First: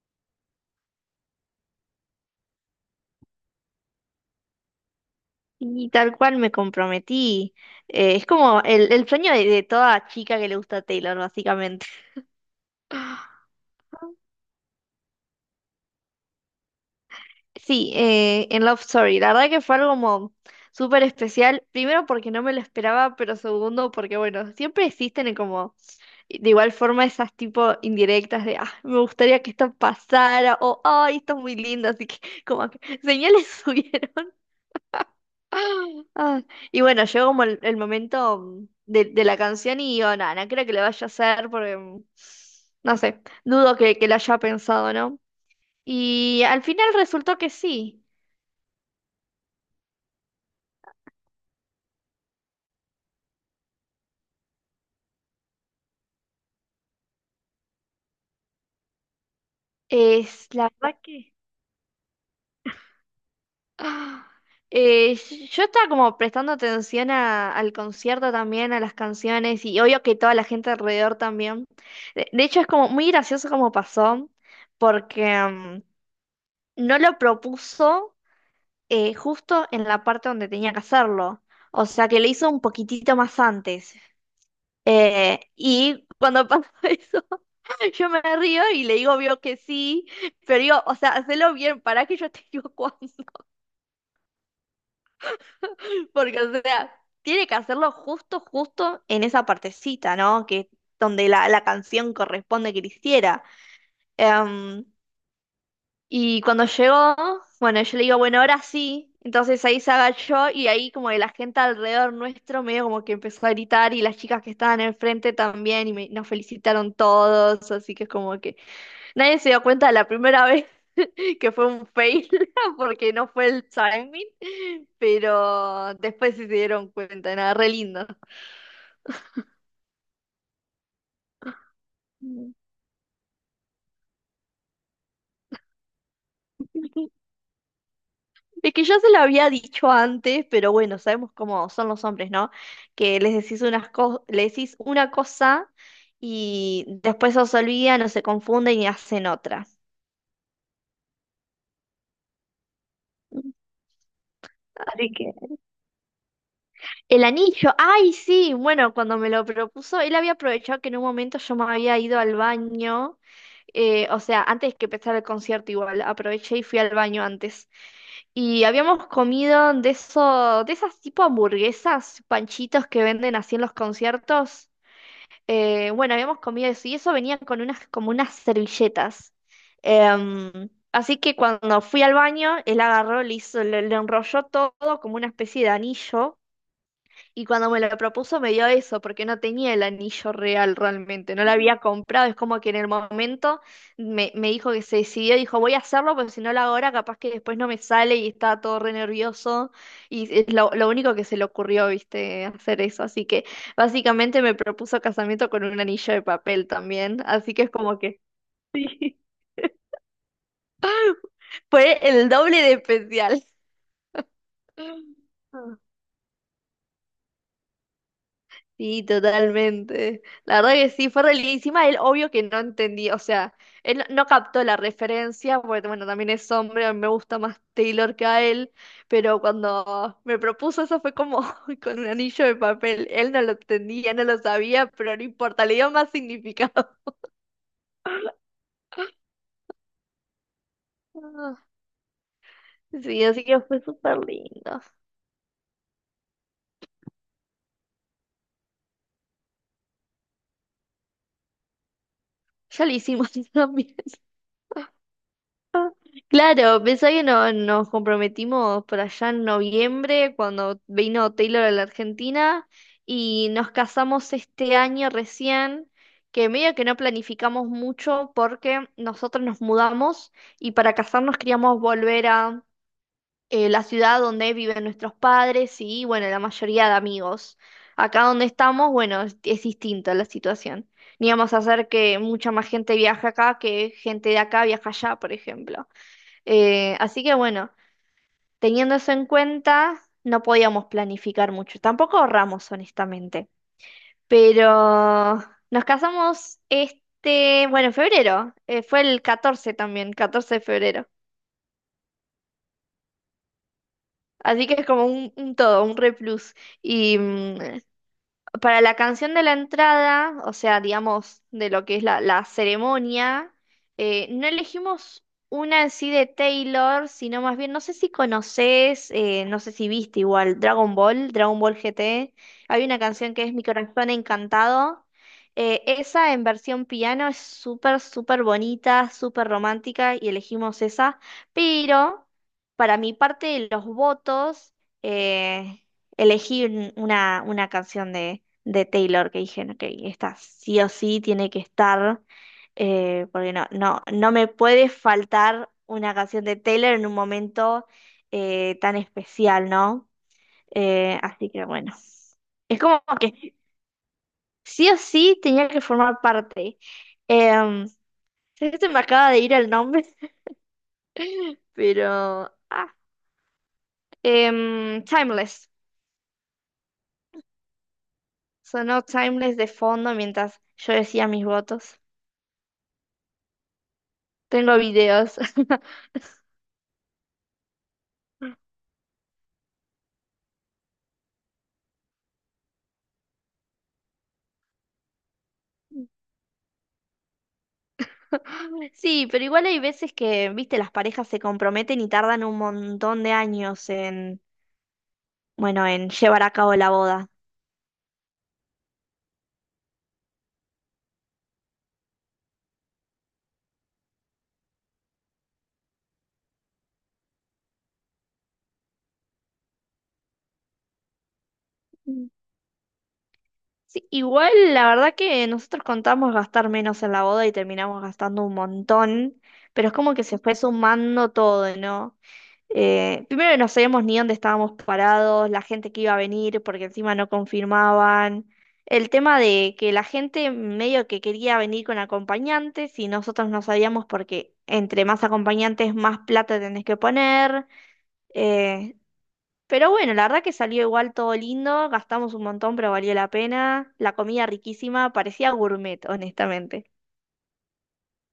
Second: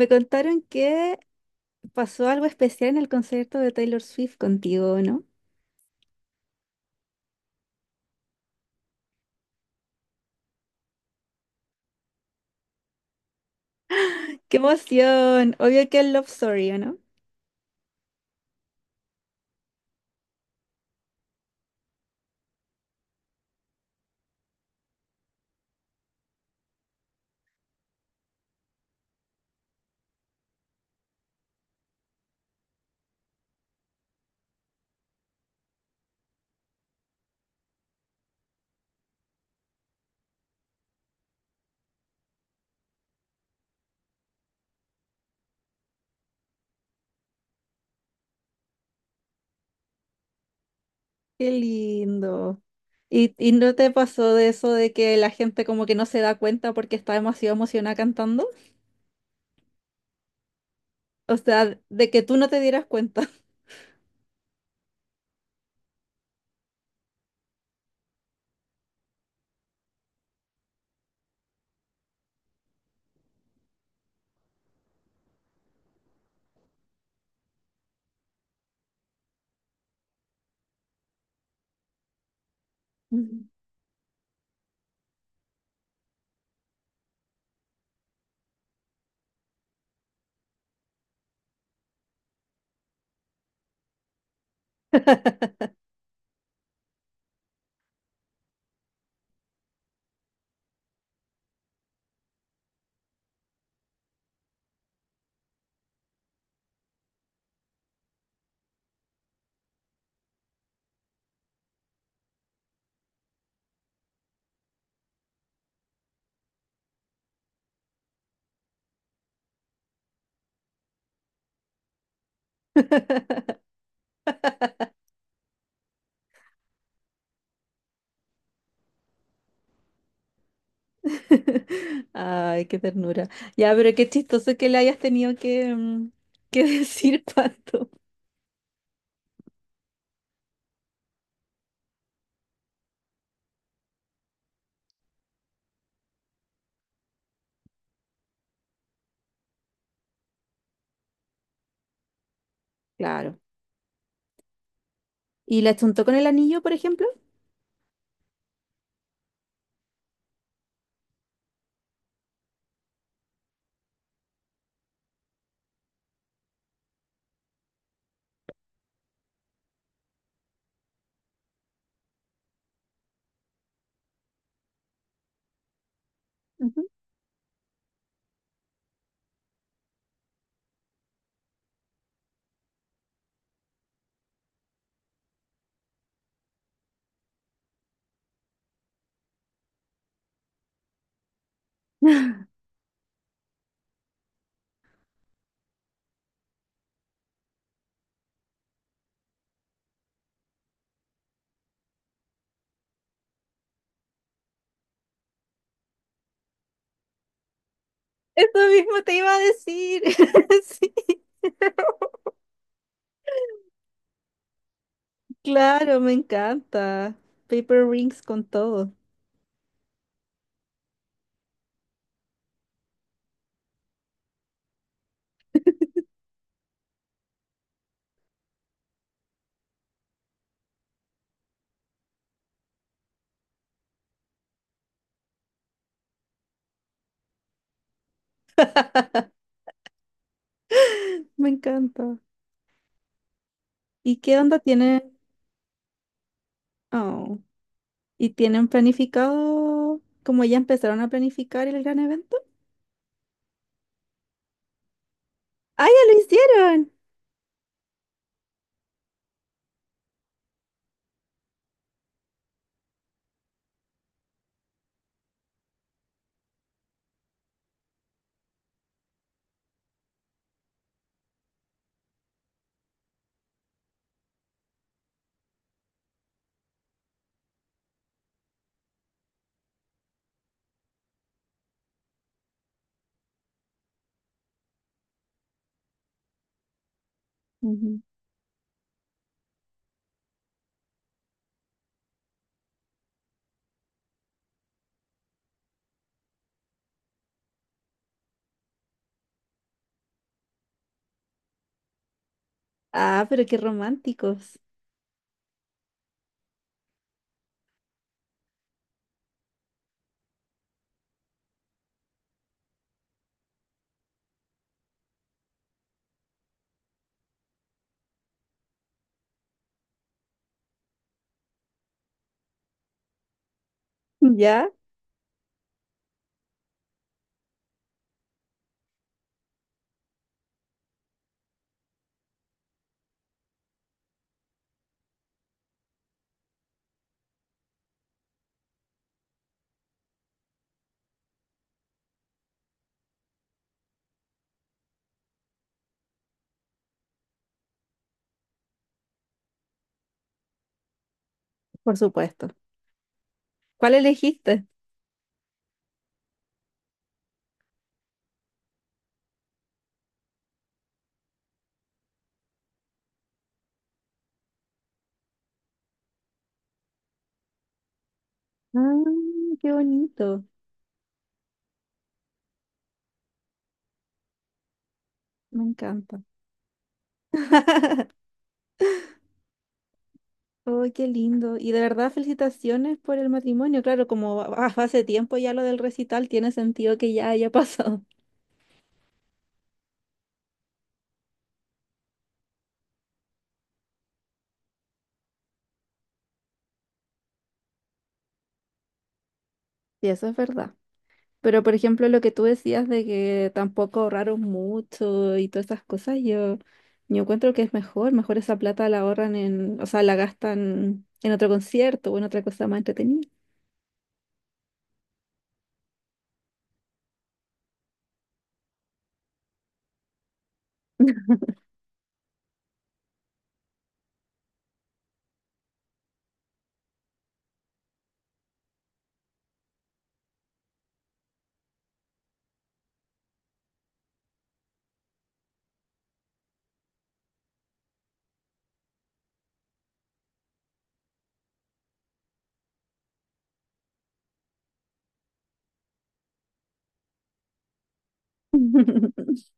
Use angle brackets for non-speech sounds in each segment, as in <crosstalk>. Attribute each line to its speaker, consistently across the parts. Speaker 1: Me contaron que pasó algo especial en el concierto de Taylor Swift contigo, ¿no?
Speaker 2: Y tal cual me comprometí. Es como el sueño de toda chica que le gusta Taylor, básicamente.
Speaker 1: ¡Qué emoción! Obvio que es Love Story, ¿o no?
Speaker 2: Sí, en Love Story. La verdad que fue algo como súper especial. Primero porque no me lo esperaba, pero segundo porque, bueno, siempre existen como de igual forma esas tipo indirectas de, ah, me gustaría que esto pasara o, ay, esto es muy lindo, así que como que señales <laughs> subieron. Ah, y bueno, llegó como el momento de la canción y yo, nada, no creo que lo vaya a hacer porque, no sé, dudo que lo haya pensado, ¿no? Y al final resultó que sí.
Speaker 1: ¡Qué lindo! ¿Y no te pasó de eso de que la gente como que no se da cuenta porque está demasiado emocionada cantando? O
Speaker 2: Es
Speaker 1: sea,
Speaker 2: la
Speaker 1: de que
Speaker 2: verdad
Speaker 1: tú no
Speaker 2: que...
Speaker 1: te dieras cuenta.
Speaker 2: ah, eh, yo estaba como prestando atención al concierto también, a las canciones y obvio que toda la gente alrededor también. De hecho, es como muy gracioso como pasó porque no lo propuso, justo en la parte donde tenía que hacerlo. O sea que
Speaker 1: Ujú.
Speaker 2: lo hizo un poquitito más antes. Y cuando pasa <laughs> eso, yo me río y le digo, vio que sí, pero digo, o sea, hacelo bien, para que yo te digo cuándo. <laughs> Porque, o sea, tiene que hacerlo justo, justo en esa partecita, ¿no? Que donde la canción corresponde que le hiciera. Em, Y cuando llegó, bueno, yo le digo, bueno, ahora sí. Entonces ahí se agachó y ahí como que la gente alrededor nuestro medio como que empezó a gritar y las chicas que estaban enfrente también y nos felicitaron todos, así que es como que nadie se dio cuenta de la primera vez <laughs> que fue un fail <laughs> porque no fue el timing, pero después sí se dieron cuenta, nada, re lindo.
Speaker 1: <laughs> Ay, qué ternura. Ya,
Speaker 2: Mm.
Speaker 1: pero qué chistoso que le hayas tenido que <laughs> decir tanto.
Speaker 2: Es que yo se lo había dicho antes, pero bueno, sabemos cómo son los hombres, ¿no? Que les decís unas le decís una cosa y después os olvidan o se confunden y hacen otra.
Speaker 1: Claro. ¿Y la chuntó con el
Speaker 2: Así que...
Speaker 1: anillo, por ejemplo?
Speaker 2: El anillo, ay, sí, bueno, cuando me lo propuso, él había aprovechado que en un momento yo me había ido al baño, o sea, antes que empezara el concierto igual, aproveché y fui al baño antes. Y habíamos comido de eso, de esas tipo hamburguesas, panchitos que venden así en los conciertos. Bueno, habíamos comido eso y eso venía con unas, como unas servilletas. Em, así que cuando fui al baño, él agarró, le hizo, le enrolló todo como una especie de anillo y cuando me lo propuso me dio eso, porque no tenía el anillo real realmente, no lo había comprado, es como que en el momento me dijo que se decidió, dijo voy a hacerlo, porque si no lo hago ahora capaz que después no me sale y estaba todo re nervioso y es lo único que se le ocurrió, viste, hacer eso, así que básicamente me propuso casamiento con un anillo de papel también,
Speaker 1: Eso
Speaker 2: así que es
Speaker 1: mismo te
Speaker 2: como
Speaker 1: iba a
Speaker 2: que <laughs>
Speaker 1: decir.
Speaker 2: sí,
Speaker 1: <laughs> Sí,
Speaker 2: fue el doble de especial.
Speaker 1: claro, me
Speaker 2: <laughs>
Speaker 1: encanta. Paper rings con todo.
Speaker 2: Sí, totalmente. La verdad que sí, fue re lindo. Y encima él, obvio que no entendía, o sea, él no captó la referencia, porque bueno, también es hombre, a mí me gusta más Taylor que a él, pero cuando me propuso eso fue como <laughs> con un anillo de papel. Él no lo entendía, no lo sabía, pero no importa, le dio más <laughs> significado.
Speaker 1: Me encanta.
Speaker 2: Ah,
Speaker 1: ¿Y qué
Speaker 2: Sí,
Speaker 1: onda
Speaker 2: así que fue
Speaker 1: tienen?
Speaker 2: súper lindo.
Speaker 1: Oh, ¿y tienen planificado, como ya empezaron a planificar el gran evento?
Speaker 2: Ya lo hicimos <laughs> también.
Speaker 1: ¡Ah, ya lo hicieron!
Speaker 2: Claro, pensá que nos comprometimos por allá en noviembre cuando vino Taylor a la Argentina y nos casamos este año recién, que medio que no planificamos mucho porque nosotros nos mudamos y para casarnos queríamos volver a la ciudad donde viven nuestros padres y bueno, la mayoría de amigos. Acá donde estamos, bueno, es distinta la situación. Ni vamos a hacer que mucha más gente viaje acá que gente de acá viaja allá, por ejemplo.
Speaker 1: Ujú.
Speaker 2: Así que bueno, teniendo eso en cuenta, no podíamos planificar mucho. Tampoco ahorramos, honestamente. Pero nos casamos este, bueno, en febrero. Fue el 14 también, 14 de febrero.
Speaker 1: Ah, pero qué románticos.
Speaker 2: Así que es como un todo, un replus. Y para la canción de la entrada, o sea, digamos, de lo que es la ceremonia, no elegimos una en sí de Taylor, sino más bien, no sé si conoces, no sé si viste igual, Dragon Ball, Dragon Ball GT. Hay una canción que
Speaker 1: ¿Ya?
Speaker 2: es Mi corazón encantado. Esa en versión piano es súper, súper bonita, súper romántica y elegimos esa. Pero para mi parte de los votos, eh, elegí una canción de Taylor, que dije, ok, esta sí o sí tiene que estar, porque no me puede faltar una canción de Taylor en un momento tan especial, ¿no?
Speaker 1: Por supuesto.
Speaker 2: Así que bueno,
Speaker 1: ¿Cuál
Speaker 2: es como
Speaker 1: elegiste?
Speaker 2: que sí o sí tenía que formar parte. Em, sé que se me acaba de ir el nombre, <laughs> pero... Timeless.
Speaker 1: Ah, qué
Speaker 2: Sonó
Speaker 1: bonito.
Speaker 2: Timeless de fondo mientras yo decía mis votos.
Speaker 1: Me
Speaker 2: Tengo
Speaker 1: encanta.
Speaker 2: videos.
Speaker 1: <laughs> Oh, qué lindo. Y de verdad, felicitaciones por el matrimonio. Claro, como va- va- hace tiempo ya lo del recital, tiene sentido que ya
Speaker 2: <laughs>
Speaker 1: haya <laughs> pasado.
Speaker 2: <laughs> Sí, pero igual hay veces que, viste, las parejas se comprometen y tardan un montón de años en, bueno, en llevar a cabo la boda.
Speaker 1: Sí, eso es verdad. Pero, por ejemplo, lo que tú decías de que tampoco ahorraron mucho y todas esas cosas, yo encuentro que es mejor. Mejor esa plata la ahorran en, o sea, la gastan en otro concierto o en otra cosa más entretenida.
Speaker 2: Mm. Sí, igual la verdad que nosotros contamos gastar menos en la boda y terminamos gastando un montón, pero es como que se fue sumando todo, ¿no? Primero no sabíamos ni dónde estábamos parados, la gente que iba a venir, porque encima no confirmaban. El tema de que la gente medio que quería venir con acompañantes y nosotros no sabíamos porque entre más acompañantes más plata tenés que poner. Eh, pero bueno, la verdad que salió igual todo lindo, gastamos un montón, pero valió la pena. La comida riquísima, parecía gourmet, honestamente.
Speaker 1: <laughs>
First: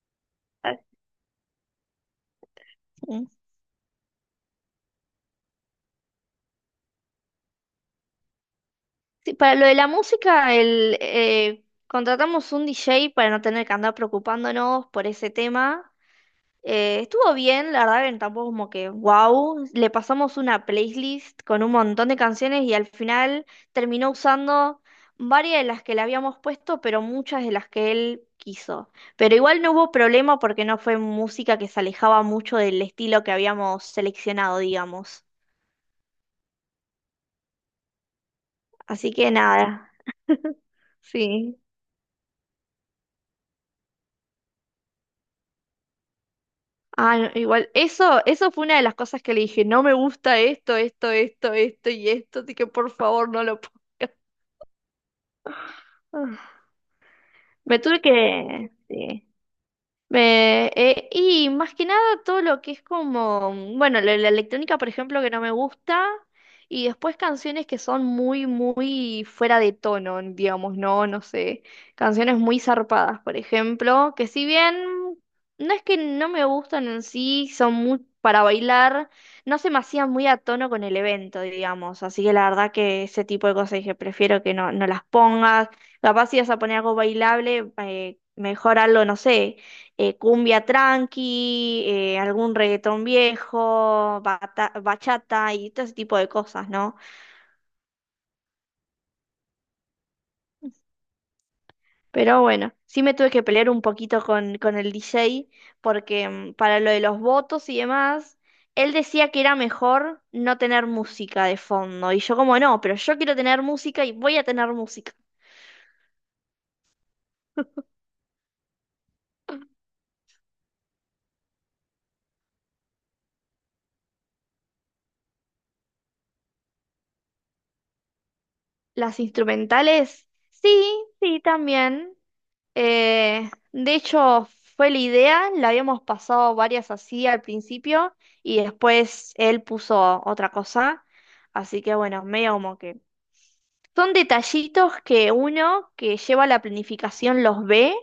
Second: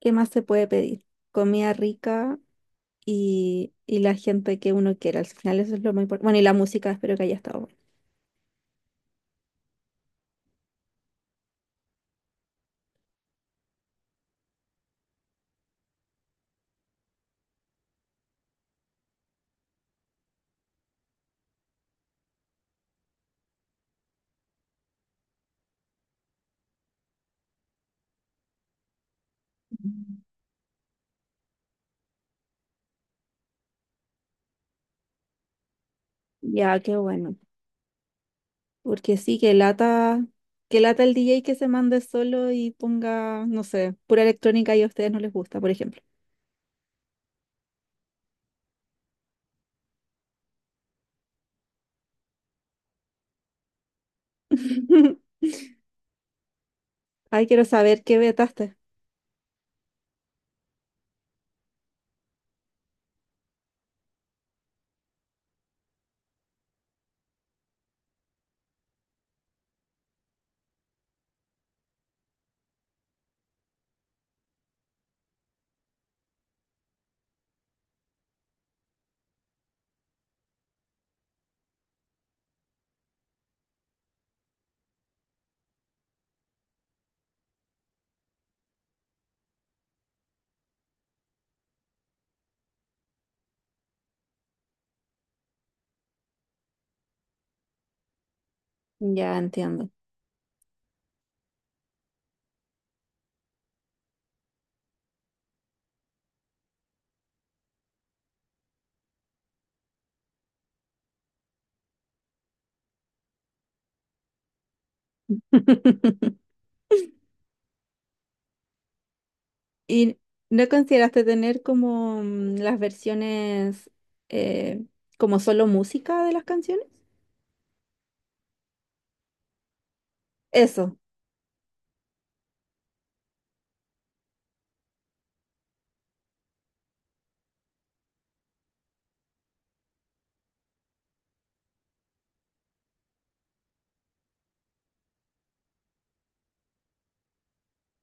Speaker 1: ¿Qué más se puede pedir? Comida rica
Speaker 2: Ah.
Speaker 1: y la gente que uno quiera. Al final eso es lo más importante. Bueno, y la música, espero que haya estado.
Speaker 2: Sí, para lo de la música, contratamos un DJ para no tener que andar preocupándonos por ese tema. Estuvo bien, la verdad que tampoco como que wow. Le pasamos una playlist con un montón de canciones y al final terminó usando varias de las que le habíamos puesto, pero muchas de las que él quiso. Pero igual no hubo problema porque no fue música que se alejaba mucho del estilo que habíamos seleccionado, digamos.
Speaker 1: Ya, qué bueno.
Speaker 2: Así
Speaker 1: Porque
Speaker 2: que
Speaker 1: sí,
Speaker 2: nada, <laughs>
Speaker 1: que lata el DJ que
Speaker 2: sí.
Speaker 1: se mande solo y ponga, no sé, pura electrónica y a ustedes no les gusta, por ejemplo.
Speaker 2: No, igual, eso fue una de las cosas que le dije, no me gusta esto, esto, esto, esto y esto, así que por favor no lo pongas.
Speaker 1: <laughs>
Speaker 2: <laughs>
Speaker 1: Ay, quiero
Speaker 2: Me tuve
Speaker 1: saber qué
Speaker 2: que...
Speaker 1: vetaste.
Speaker 2: sí. Y más que nada todo lo que es como, bueno, la electrónica, por ejemplo, que no me gusta, y después canciones que son muy, muy fuera de tono, digamos, no, no sé, canciones muy zarpadas, por ejemplo, que si bien no es que no me gustan en sí, son muy para bailar, no se me hacían muy a tono con el evento, digamos, así que la verdad que ese tipo de cosas dije, prefiero que no, no las pongas, capaz si vas a poner algo bailable, mejor algo, no sé cumbia tranqui, algún reggaetón viejo, bachata y todo ese tipo de cosas, ¿no?
Speaker 1: Ya entiendo.
Speaker 2: Pero bueno, sí me tuve que pelear un poquito con el DJ porque para lo de los votos y demás, él decía que era mejor no tener música de fondo. Y yo como no, pero yo quiero tener música y voy a tener música.
Speaker 1: <laughs> ¿Y no consideraste tener como las versiones eh, como solo música de las canciones?
Speaker 2: Las instrumentales, sí,
Speaker 1: Eso.
Speaker 2: sí, también. De hecho, fue la idea, la habíamos pasado varias así al principio y después él puso otra cosa, así que bueno, medio como que... Son detallitos que uno que lleva la planificación los ve,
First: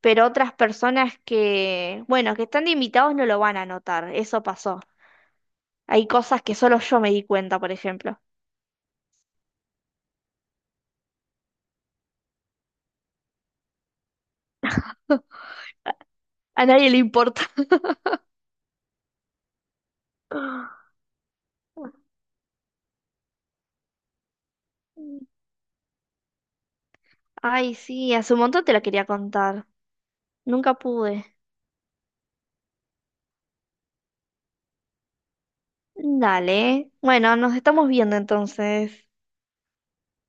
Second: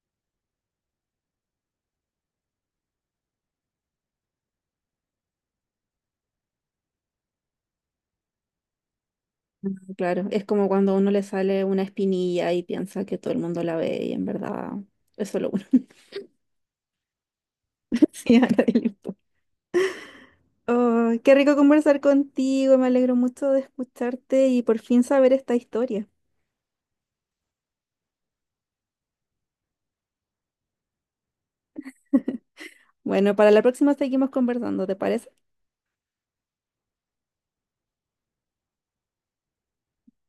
Speaker 2: pero otras personas que, bueno, que están de invitados no lo van a notar, eso pasó. Hay cosas que solo yo me di cuenta, por ejemplo.
Speaker 1: Ah, claro. Es como cuando a uno le sale una espinilla y piensa que todo el mundo la ve y en verdad es solo uno.
Speaker 2: A nadie le importa.
Speaker 1: <laughs> Sí, a nadie le importa.
Speaker 2: <gasps>
Speaker 1: Oh, qué rico conversar contigo, me alegro mucho de escucharte y por fin saber
Speaker 2: <laughs>
Speaker 1: esta historia.
Speaker 2: Ay, sí, hace un montón te lo quería contar. Nunca pude.
Speaker 1: Bueno, para la próxima seguimos conversando, ¿te parece?
Speaker 2: Dale. Bueno, nos estamos viendo entonces.